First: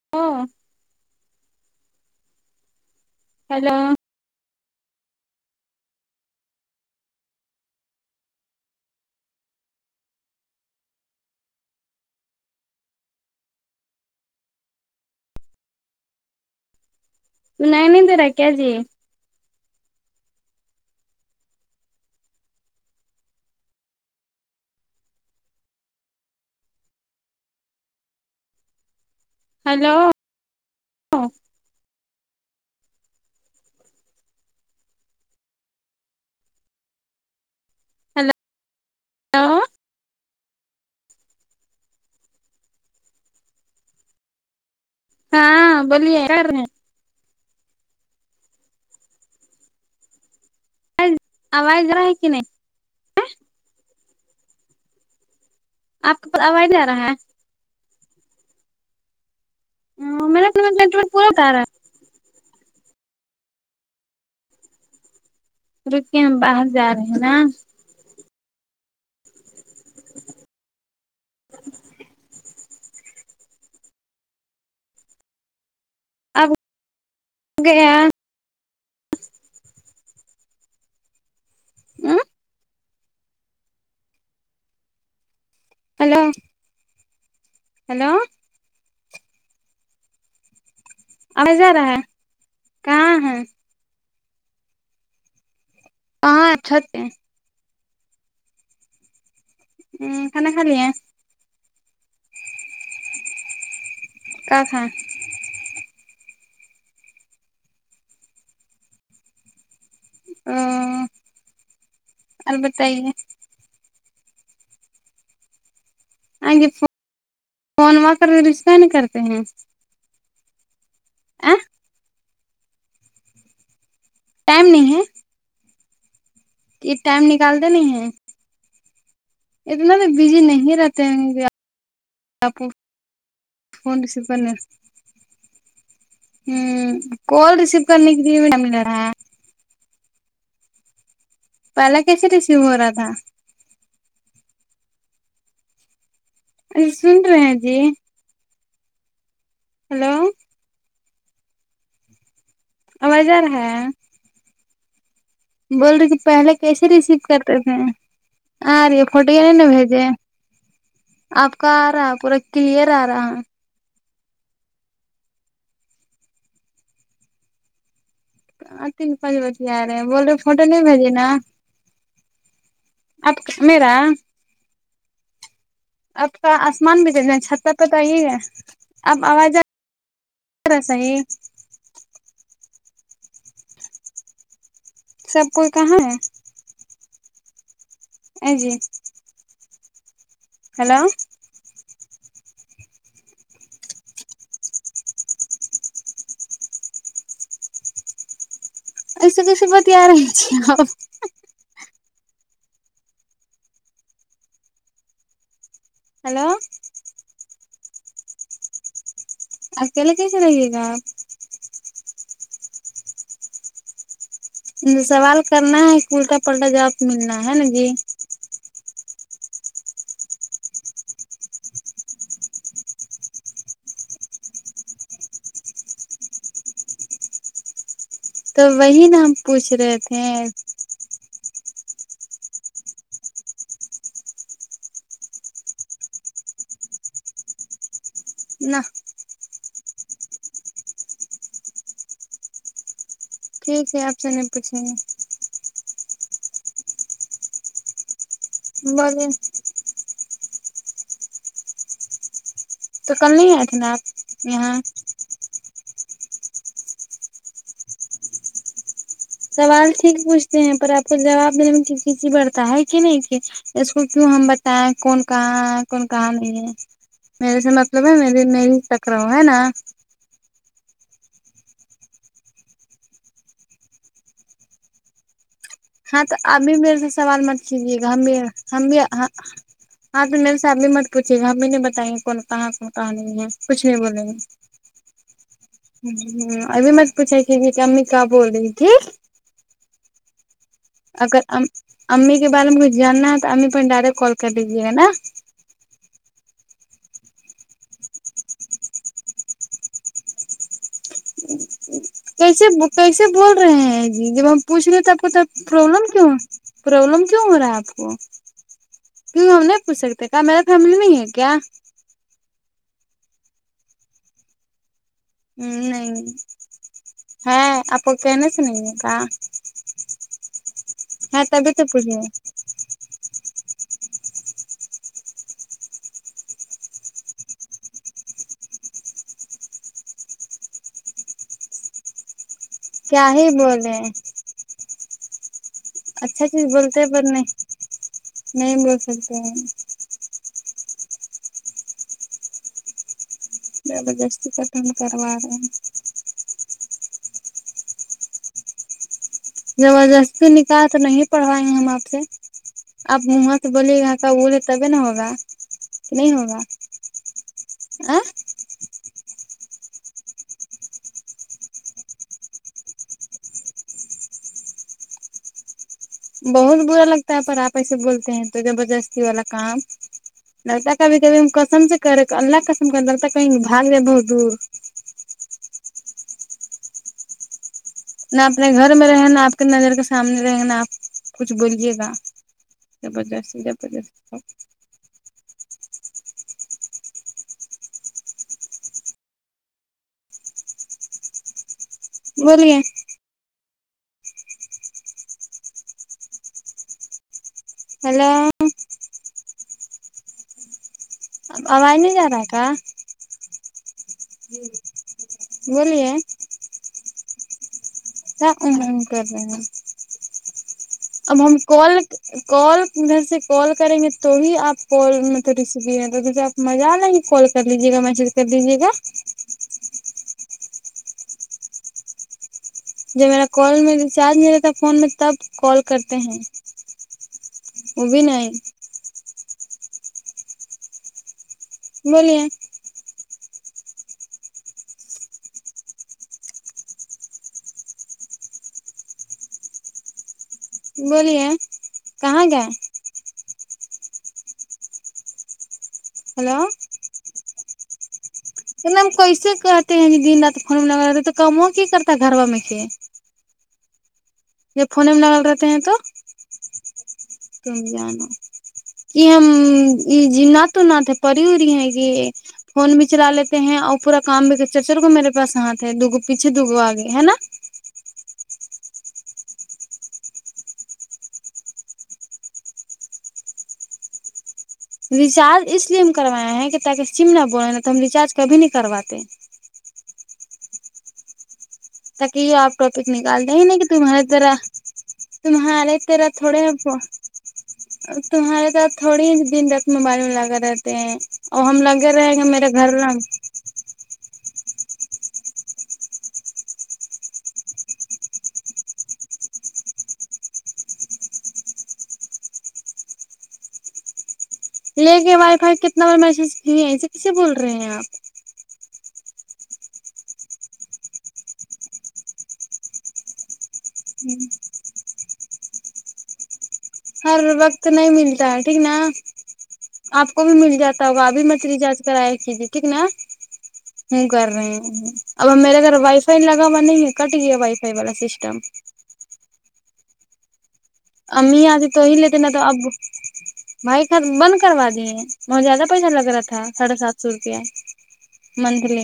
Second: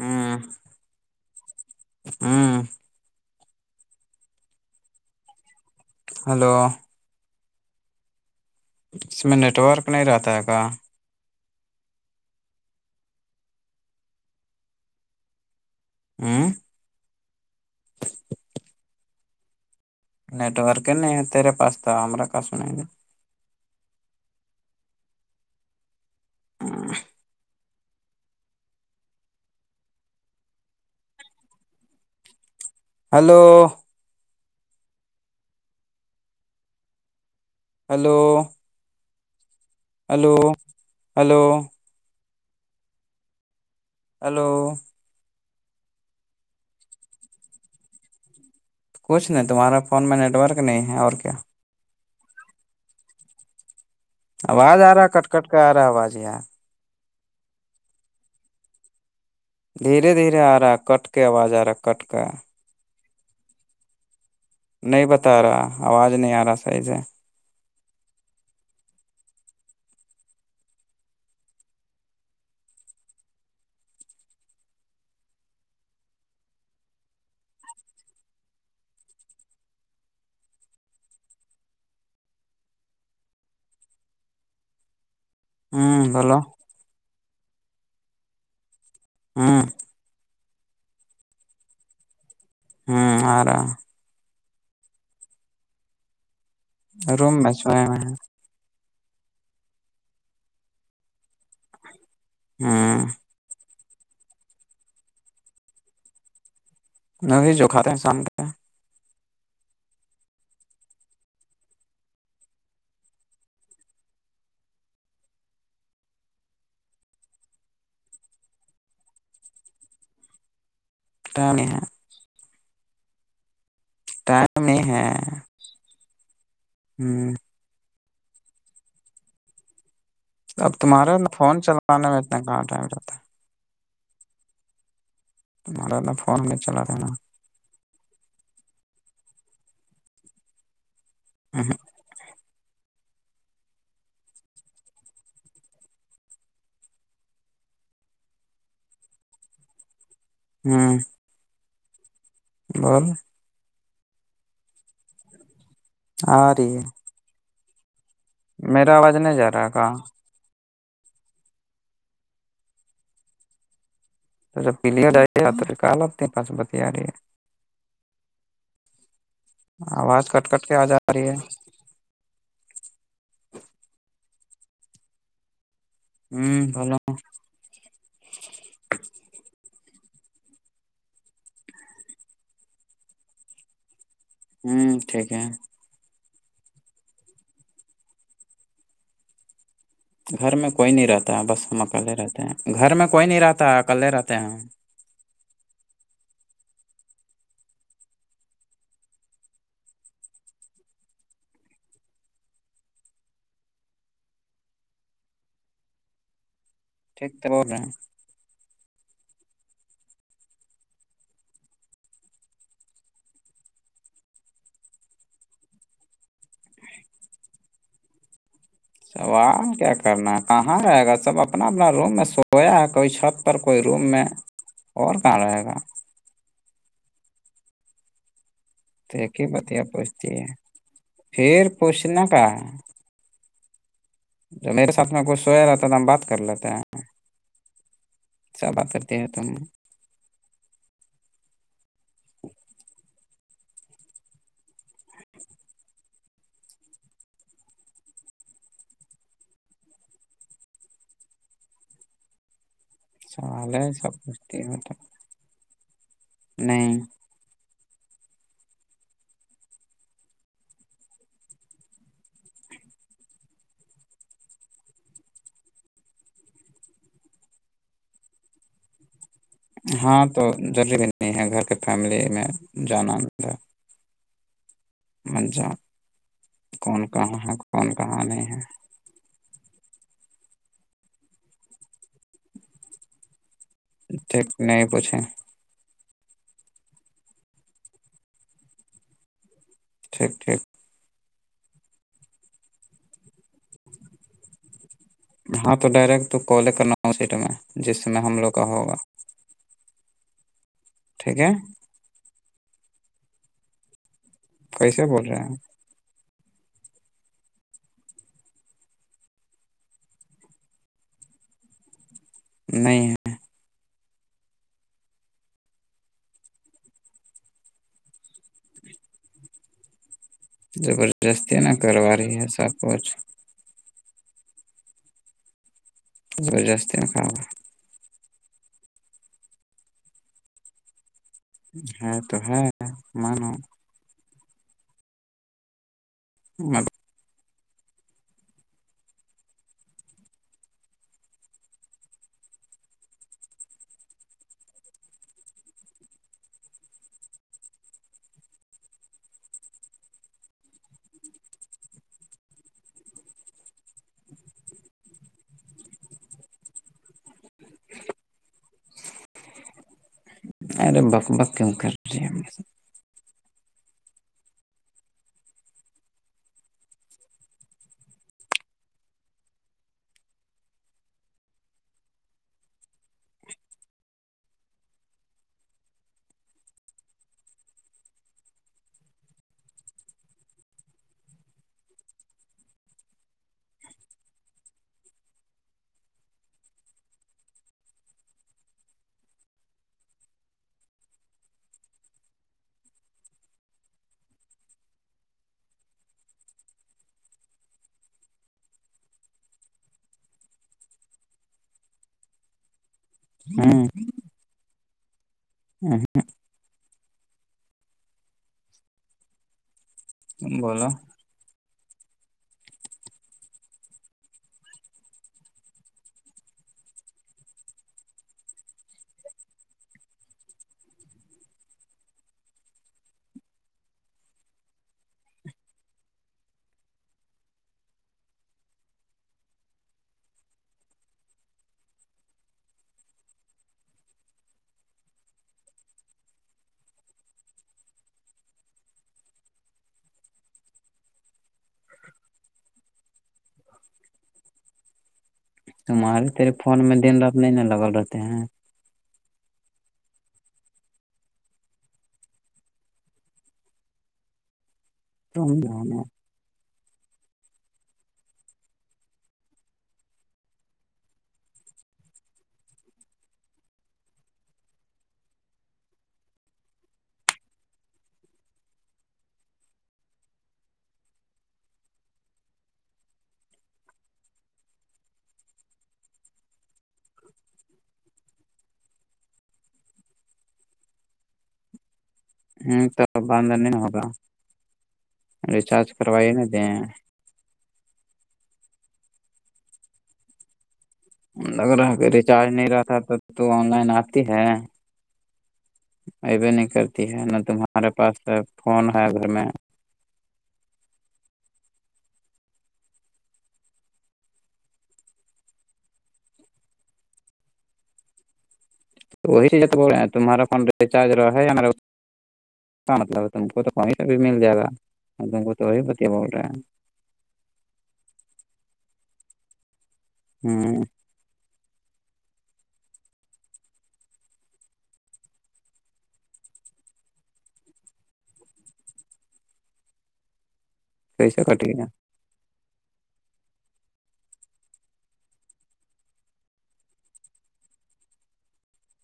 hello ہاں [unintelligible] hello اس میں نیٹ ورک نہیں رہتا ہے کا اوں نہیںائ نہیں تو ر کیا جی نیٹوارک نہیں تیرے پاستا ہم ک س نہیں ہ ہیلو ہلو ہیلو ہل ہلو ہلو ہیلو ہاں بولیے یار کچھ نہیں تمہارا فون میں نیٹ ورک نہیں ہے اور کیا اواز ارہے کہ نہیں آواز آ رہا ہے کٹ کٹ کر آ رہا ہے آواز یار تو ج رہا ہے دھیرے دھیرے میرا آ رہا ہے کٹ نیٹورک کے پورا آواز آ رہا کٹ کے نہیں بتا رہا آواز نہیں آ رہا صحیحز ہے نہ [inaudible] اب گیا ا ہوں ہیلو بولو ہلو ہاں اواز ارہا ہے ہ ارہا ہے ہاں اچھا روم میں چ ہ کناا خال ہے ہاں کا تھااں می جو کاتے ہیں شام کے او الربت ہے ہے آے فونا کر رش کا نہیں کرتے ہیں ٹ میں ٹ ٹائم میں ہے کہ ٹائم ہ نکالتے نہیں ہے اتنا تو بزی اب نہیں رہتے تمہارا نا فون چلانے میں اتنا ہیںپ کہاں ٹائم رہتا ہے فون ریسو تمہارا نا فون میں چلا رہا نا کال ریسسیو کرنے کی د میڈم ل رہا کلاکسری شیو راھا ا سنر ہے جی ہلو ہاں اواز رہ ہے بول رہی کہ آ پہلے رہی ہے کیسے ریسیو کرتے تھے آ میرا رہی ہے آواز فوٹو یہ جا نہیں رہا ن کہاں بھیجے آپ کا آ رہا ہے پورا کلیئر آ رہا ہے تو جب پیلیے جائیے کال آپتے ہیں پاس بت رہی ہے آ تین پانچ بجے آ رہے بول آواز رہے کٹ فوٹو کٹ کے آ نہیں جا بھیجی رہی نا ہے آپ میرا آپ کا ہ بولو آسمان بھی کر چھت پ پت ہی ہے اب آوازا صحیح ہوں ٹھیک ہے سب کوئی کہاں ہے ا جی گھر میں کوئی ہلو نہیں رہتا ہے بس ہم اکلے رہتے ہیں گھر میں کوئی نہیں رہتا اکلے رہتے ہیں ہم ایسے کیسے بتیا رہے جی آپ ہلو ٹھیک تو بول رہے ہیں اکیلا کیسے رہیے گا آپ سوال کرنا ہے کہ الٹا پلٹا جاب ملنا ہے نا جی سوال کیا کرنا ہے کہاں رہے گا سب اپنا اپنا روم میں سویا ہے کوئی چھت پر کوئی روم میں اور کہاں رہے گا تو وہی تو نا یہ ہم ہی بت پوچھ یہ رہے تھے پوچھتی ہے پھر پوچھنا کا جب میرے ساتھ میں کھ سویا رہاتتا ہے تو ہم بات کر لیتے ہیں کیاا نہ بات کرتے ہیں [unintelligible] [unintelligible] ٹھیک ہے آپ سے نہیں پوچھیں گے [unintelligible] تو کل نہیں آئے سوال تھے ہے نا سب آپ پچھتی یہاں نہیں سوال ٹھیک پوچھتے ہیں پر آپ کو جواب دینے میں کسی بڑھتا ہے کہ نہیں کہ اس کو کیوں ہم بتائیں کون کہاں ہے کون کہاں نہیں ہے میرے سے مطلب ہے م می ہی سک رہا ہوں ہے نا ہاں تو ضروری بھی نہیں ہے گھر کے فیملی میں جانا اندر مھا [unintelligible] ہاں تو ابھی میرے سے سوال مت کون کیجیے گا ہم کہاں بھی نہیں ہے ہم بھی ہاں تو میم صاحب بھی مت پوچھے گا ہم بھی نہیں بتائیے کون کہاں کون کہاں نہیں ہے کچھ نہیں بولیں گے ٹھیک نہیں پوچھیں ہ ہ ابھی م سے پوچھے کی کہ امی کہ بول رہی ت ٹھیک ٹھیک اگر امی کے بارے میں کچھ جاننا ہے تو امی پ ڈائریکٹ کال کر لیجیے گا نا ہاں تو ڈائریکٹ تو کالے کرنا اس سیٹ میں جس میں ہم لوگ کا ہوگا ٹھیک ہے کیسے کیسے بول رہے ہیں جی جب ہم پوچھ کیسے لیےتے آب بول کوتا رہے پروابلم کیوں ہو پرابلم کیوں ہو رہا ہے آپ کو کیوں ہم نہیں پوچھکتے کیا میرا فیملی نہیں ہے کیا نہیں ہے ہ نہیں ہے آپ کو کہنے سے نہیں ہے کہ زبر جستی نہ کر رہی ہے سب کچھ زور جاست ن کاا ہاں تو ہےاں کیا ہی بولے اچھا چیز بولتے ہیں پر نہیں نہیں بول سکتے ہیں زبردستی کرٹن کروا رہا ہیں زبردستی نکالح تو نہیں پڑھوائیں گے ہم آپ سے آپ وہاں سے بولیے گ کا اولے تبھی ن ہوگا کہ نہیں ہوگا آ [unintelligible] اور ب باکم کر رہ بہت برا لگتا ہے پر آپ ایسے بولتے ہیں تو زبردستی والا کام للتا کابھی کبھی کسم سے کرے اللہ کسم کر للتا کایںھاگ دیں بہت دور نہ اپنے گھر میں رہیں نہا آپ کی نظر کے سامنے رہیں نہا آپ کچھ بولیے گا زبردست زبردست بولے ہیلو آواز نہیں جا رہا ہے کا ہاں بولیے کیا ا کر ل ہیں بولا اب ہم کال کال گھر سے کال کریں گے تو ہی آپ کال مطلب ریسیو ل رہ کیسے آپ مزہ آنا ہے کال کر لیجے گا میسج کر لیجیے گا ہ [inaudible] جب میرا کال میں ریچارج نہیں رہتا فون میں تب کال کرتے ہیں وہ بھی نہیں بولیے بولیے کہاں گئے تمہارے تیرے ہلو فون میں دن رات نہیں نا لگل رہتے ہیں تو ن ہم کیسے کہتے ہیں دن رات خون میں لگا رہ تو کام ہو کی کرتا ہے گھر با میں سے جب فھنے میں ڈگال تم رہتے ہیں تو ہوں تم جانو کہ ہم جی ن تو و نت ہے پری ہو رہی ہیں کہ فون بھی چلا لیتے ہیں اور پورا کام بھی کر چچل کو میرے پاس ہاتھ ہے دوگ پیچھے دوگو آگے ہے نا ریچارج اس لیے ہم کروایا ہیں کہ تاکہ سم نہ بولے ن تو ہم ریچارج کبھی نہیں کرواتے تاکہ یہ آپ ٹاپک تو نکال باندھ دیں ہی نا نہیں کہ ہوگا تمہاری طرح ریچارج تمہارے تیرا کروائی نہ تھوڑے دیں تمہارے تو تھوڑی ہی دن رات موبائل میں لگا رہتا لگ رہا ریچارج نہیں رہتا گھر تو آن لائن آتی ہے ای بھیے نہیں کرتی ہے نہ تمہارے پاس فون ہے گھر میں لے کے وائی فائی کتنا بار میسج کی ہے اسے کسے بول رہے ہیں آپ تو وہی تمہارا فون رچارج رہا ہے ہمارا مطلب تم کو تو وہیں سےب مل جائے گا تم کو تو وہی پتیا بول رہے ہیں ہر وقت نہیں ملتا ہے ٹھیک نا آپ کو بھی ہیں مل ہوں جاتا تو بھی مچلی جانچ کرایا کیجیے ٹھیک نا [inaudible] ہوں کر رہے ہیں اب اب میرے گھر وائی فائی لگا ہوا نہیں ہے کٹ گیا وائی فائی والا سسٹم کیسے امی کٹ گیا آتی تو ہی لیتے ن تو اب بھائی خ بند کروا دیے بہت زیادہ پیسہ لگ رہا تھا ساڑھے سات سو روپیہ منتلی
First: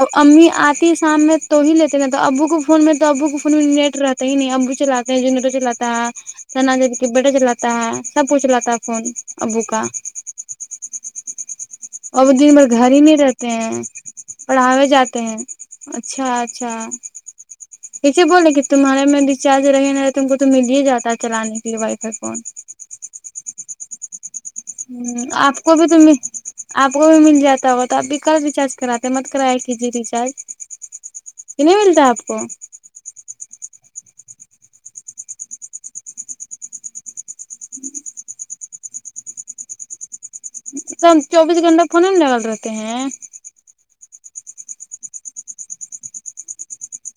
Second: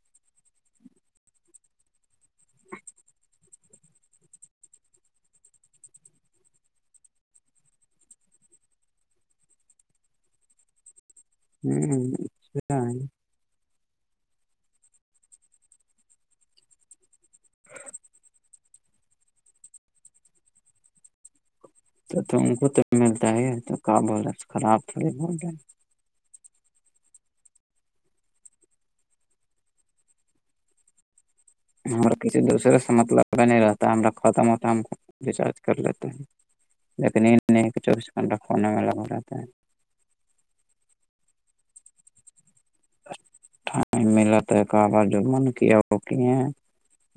ا امی آتی شام میں تو ہی لیتے نا تو ابو کے فون میں تو ابو کے فون میں نیٹ رہ ہی نہیں ابو چلاتے ہیں جنٹو چلاتا ہے سنا جب کے بیٹا چلاتا ہے سب کچ چلاتا ہے فون ابو کا ہوں اور وہ دن بھر اچھا گھر ہی ہے، نہیں رہتے ہیں پڑھاوے جاتے ہیں اچھا اچھا اسے بولے کہ تمہارے میں رچارج رہے نا تم کو تو مل ہی جاتا ہے چلانے کےے وائ تو تم کو تو ملتا ہے تو کہ بول خراب تھوڑی ہ بول آپ رہا کو بھی تم آپ کو بھی مل جاتا ہو تو آپ بھی کل ریچارج کراتے مت کرایا کیجے ریچارج کہ نہیں ملتا ہے آپ کو مطلبا نہیں رہتا ہم ختم ہوتا ہے ہم ریچارج کر لیتے ہیں لیکن چوبیس گھنٹہ کھنے میں لگا رہتا ہے س چوبیس گھنٹہ فھونے میں لگل رہتے ہیں ٹائم ملا تو ہے ک بار جو من کیا وہ کی ہیں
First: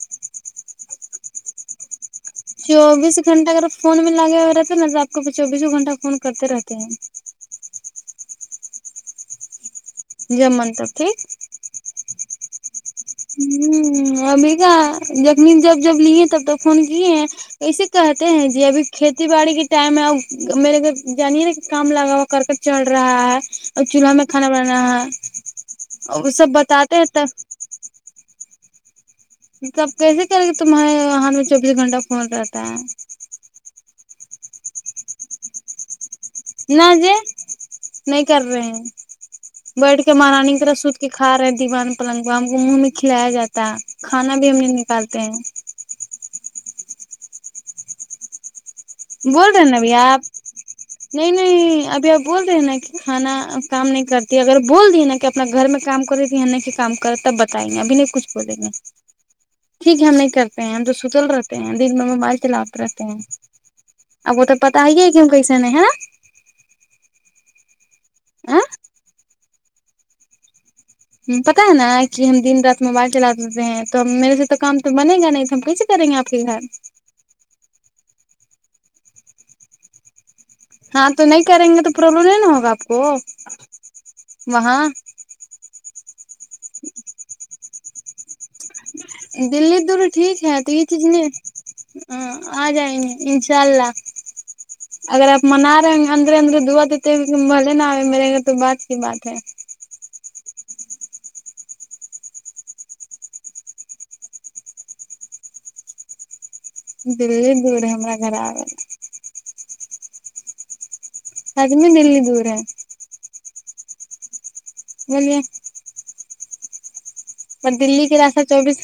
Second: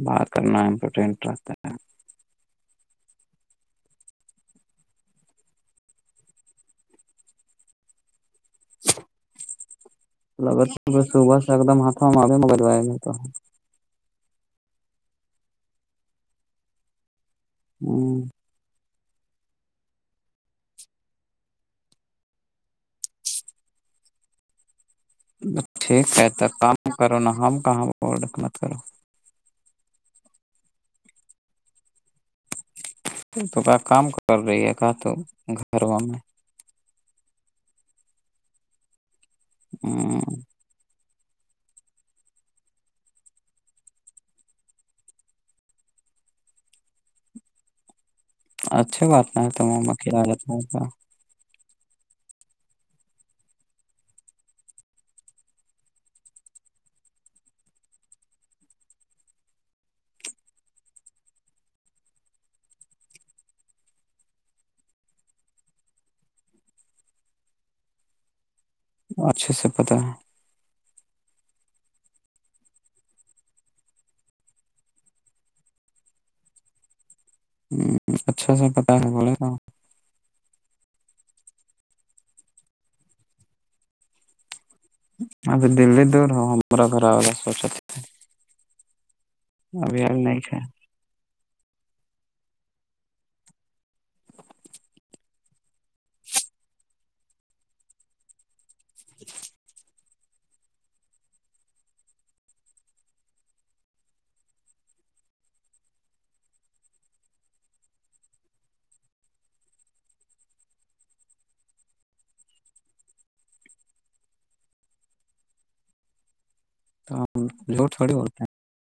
بات کرنا امپورٹینٹ رستا ہے چوبیس گھنٹہ اگر فون میں لگے ہوئے رہتے نا آپ کو چوبیسوں گھنٹہ فون کرتے رہتے ہیں جب لگ من تب صبح ٹھیک سے ایک دم ہاتھوں ہم آے میں گجوائے گے تو ہ ابھی کا ک جب جب لیے تب تو فون کیے ہیں اسے کہتے ہوں ہیں جی ابھی کھیتی باڑی کے ٹائم ہے ا میرے گھر جانے نا کہ کام لگا ہوا کر کے چل رہا ہے اور چولہا میں کانا بنانا ہے ٹھیک اور ہے وہ تو سب کام بتاتے ہیں کرو نا تب ہم کہاں مت کرو لب کیسے کریں گے تمہارے ہات میں چوبیس گھنٹہ فون رہتا ہے تو کیا کام کر رہی ہے کا تو گھر و میں نہ ج نہیں کر رہے ہیں بیٹھ کے میں مہارانی کیرح سو کہ کھا رہے دیوان پلنگ کو ہم کو منہ میں کھلایا جاتا ہے کھانا بھی ہم نہیں نکالتے ہیں اچھا بات نہ ہے بول رہے تو ہیں نا ماما بھیا آپ کھلا جاتا ہے تو نہیں نہیں ابھی آپ بول رہے ہیں نا کہ کھانا کام نہیں کرتی اگر بول دی نا کہ اپنا گھر میں کام کری ت یہ نہیں کہ کام کرے تب بتائیں گے ابھی نہیں کچھ بولیں گے ٹھیک ہے ہم نہیں کرتے ہیں ہم تو ستل رہتے ہیں دن میں موبائل چلاات رہتے ہیں اب وہ تو پتا ہی ہے کیوں کیسے ن ہے آ اچھے سے پتاہ ہے پتا ہے نا کہ ہم دن رات موبائل چلا دیتے ہیں تو میرے سے تو کام تو بنے گا نہیں تو ہم پ کریں گے آپھر گھر ہ اچھا س پتاہ ہے بولے تو ہاں تو نہیں کریں گے تو پرابلم نہیں نا ہوگا آپ کو وہاں ااں دلی دور ہو ہمارا گھر آا سوچ دلی دور ٹھیک ہے تو یہ چیز نہیں آ جائیں گے انشاء اللہ اگر آپ منا رہے ہ اندرے اندرے دعا دیتے ہو بھلے نہ آئے میرے گ تو بات کی بات ہے د دور ہے ہما گھر آ [unintelligible] اد مل دور [unintelligible] مولے [unintelligible] تو ہم پر جوٹ دلی تھوڑی کے ہوولتے راستہ ہیں چوبیس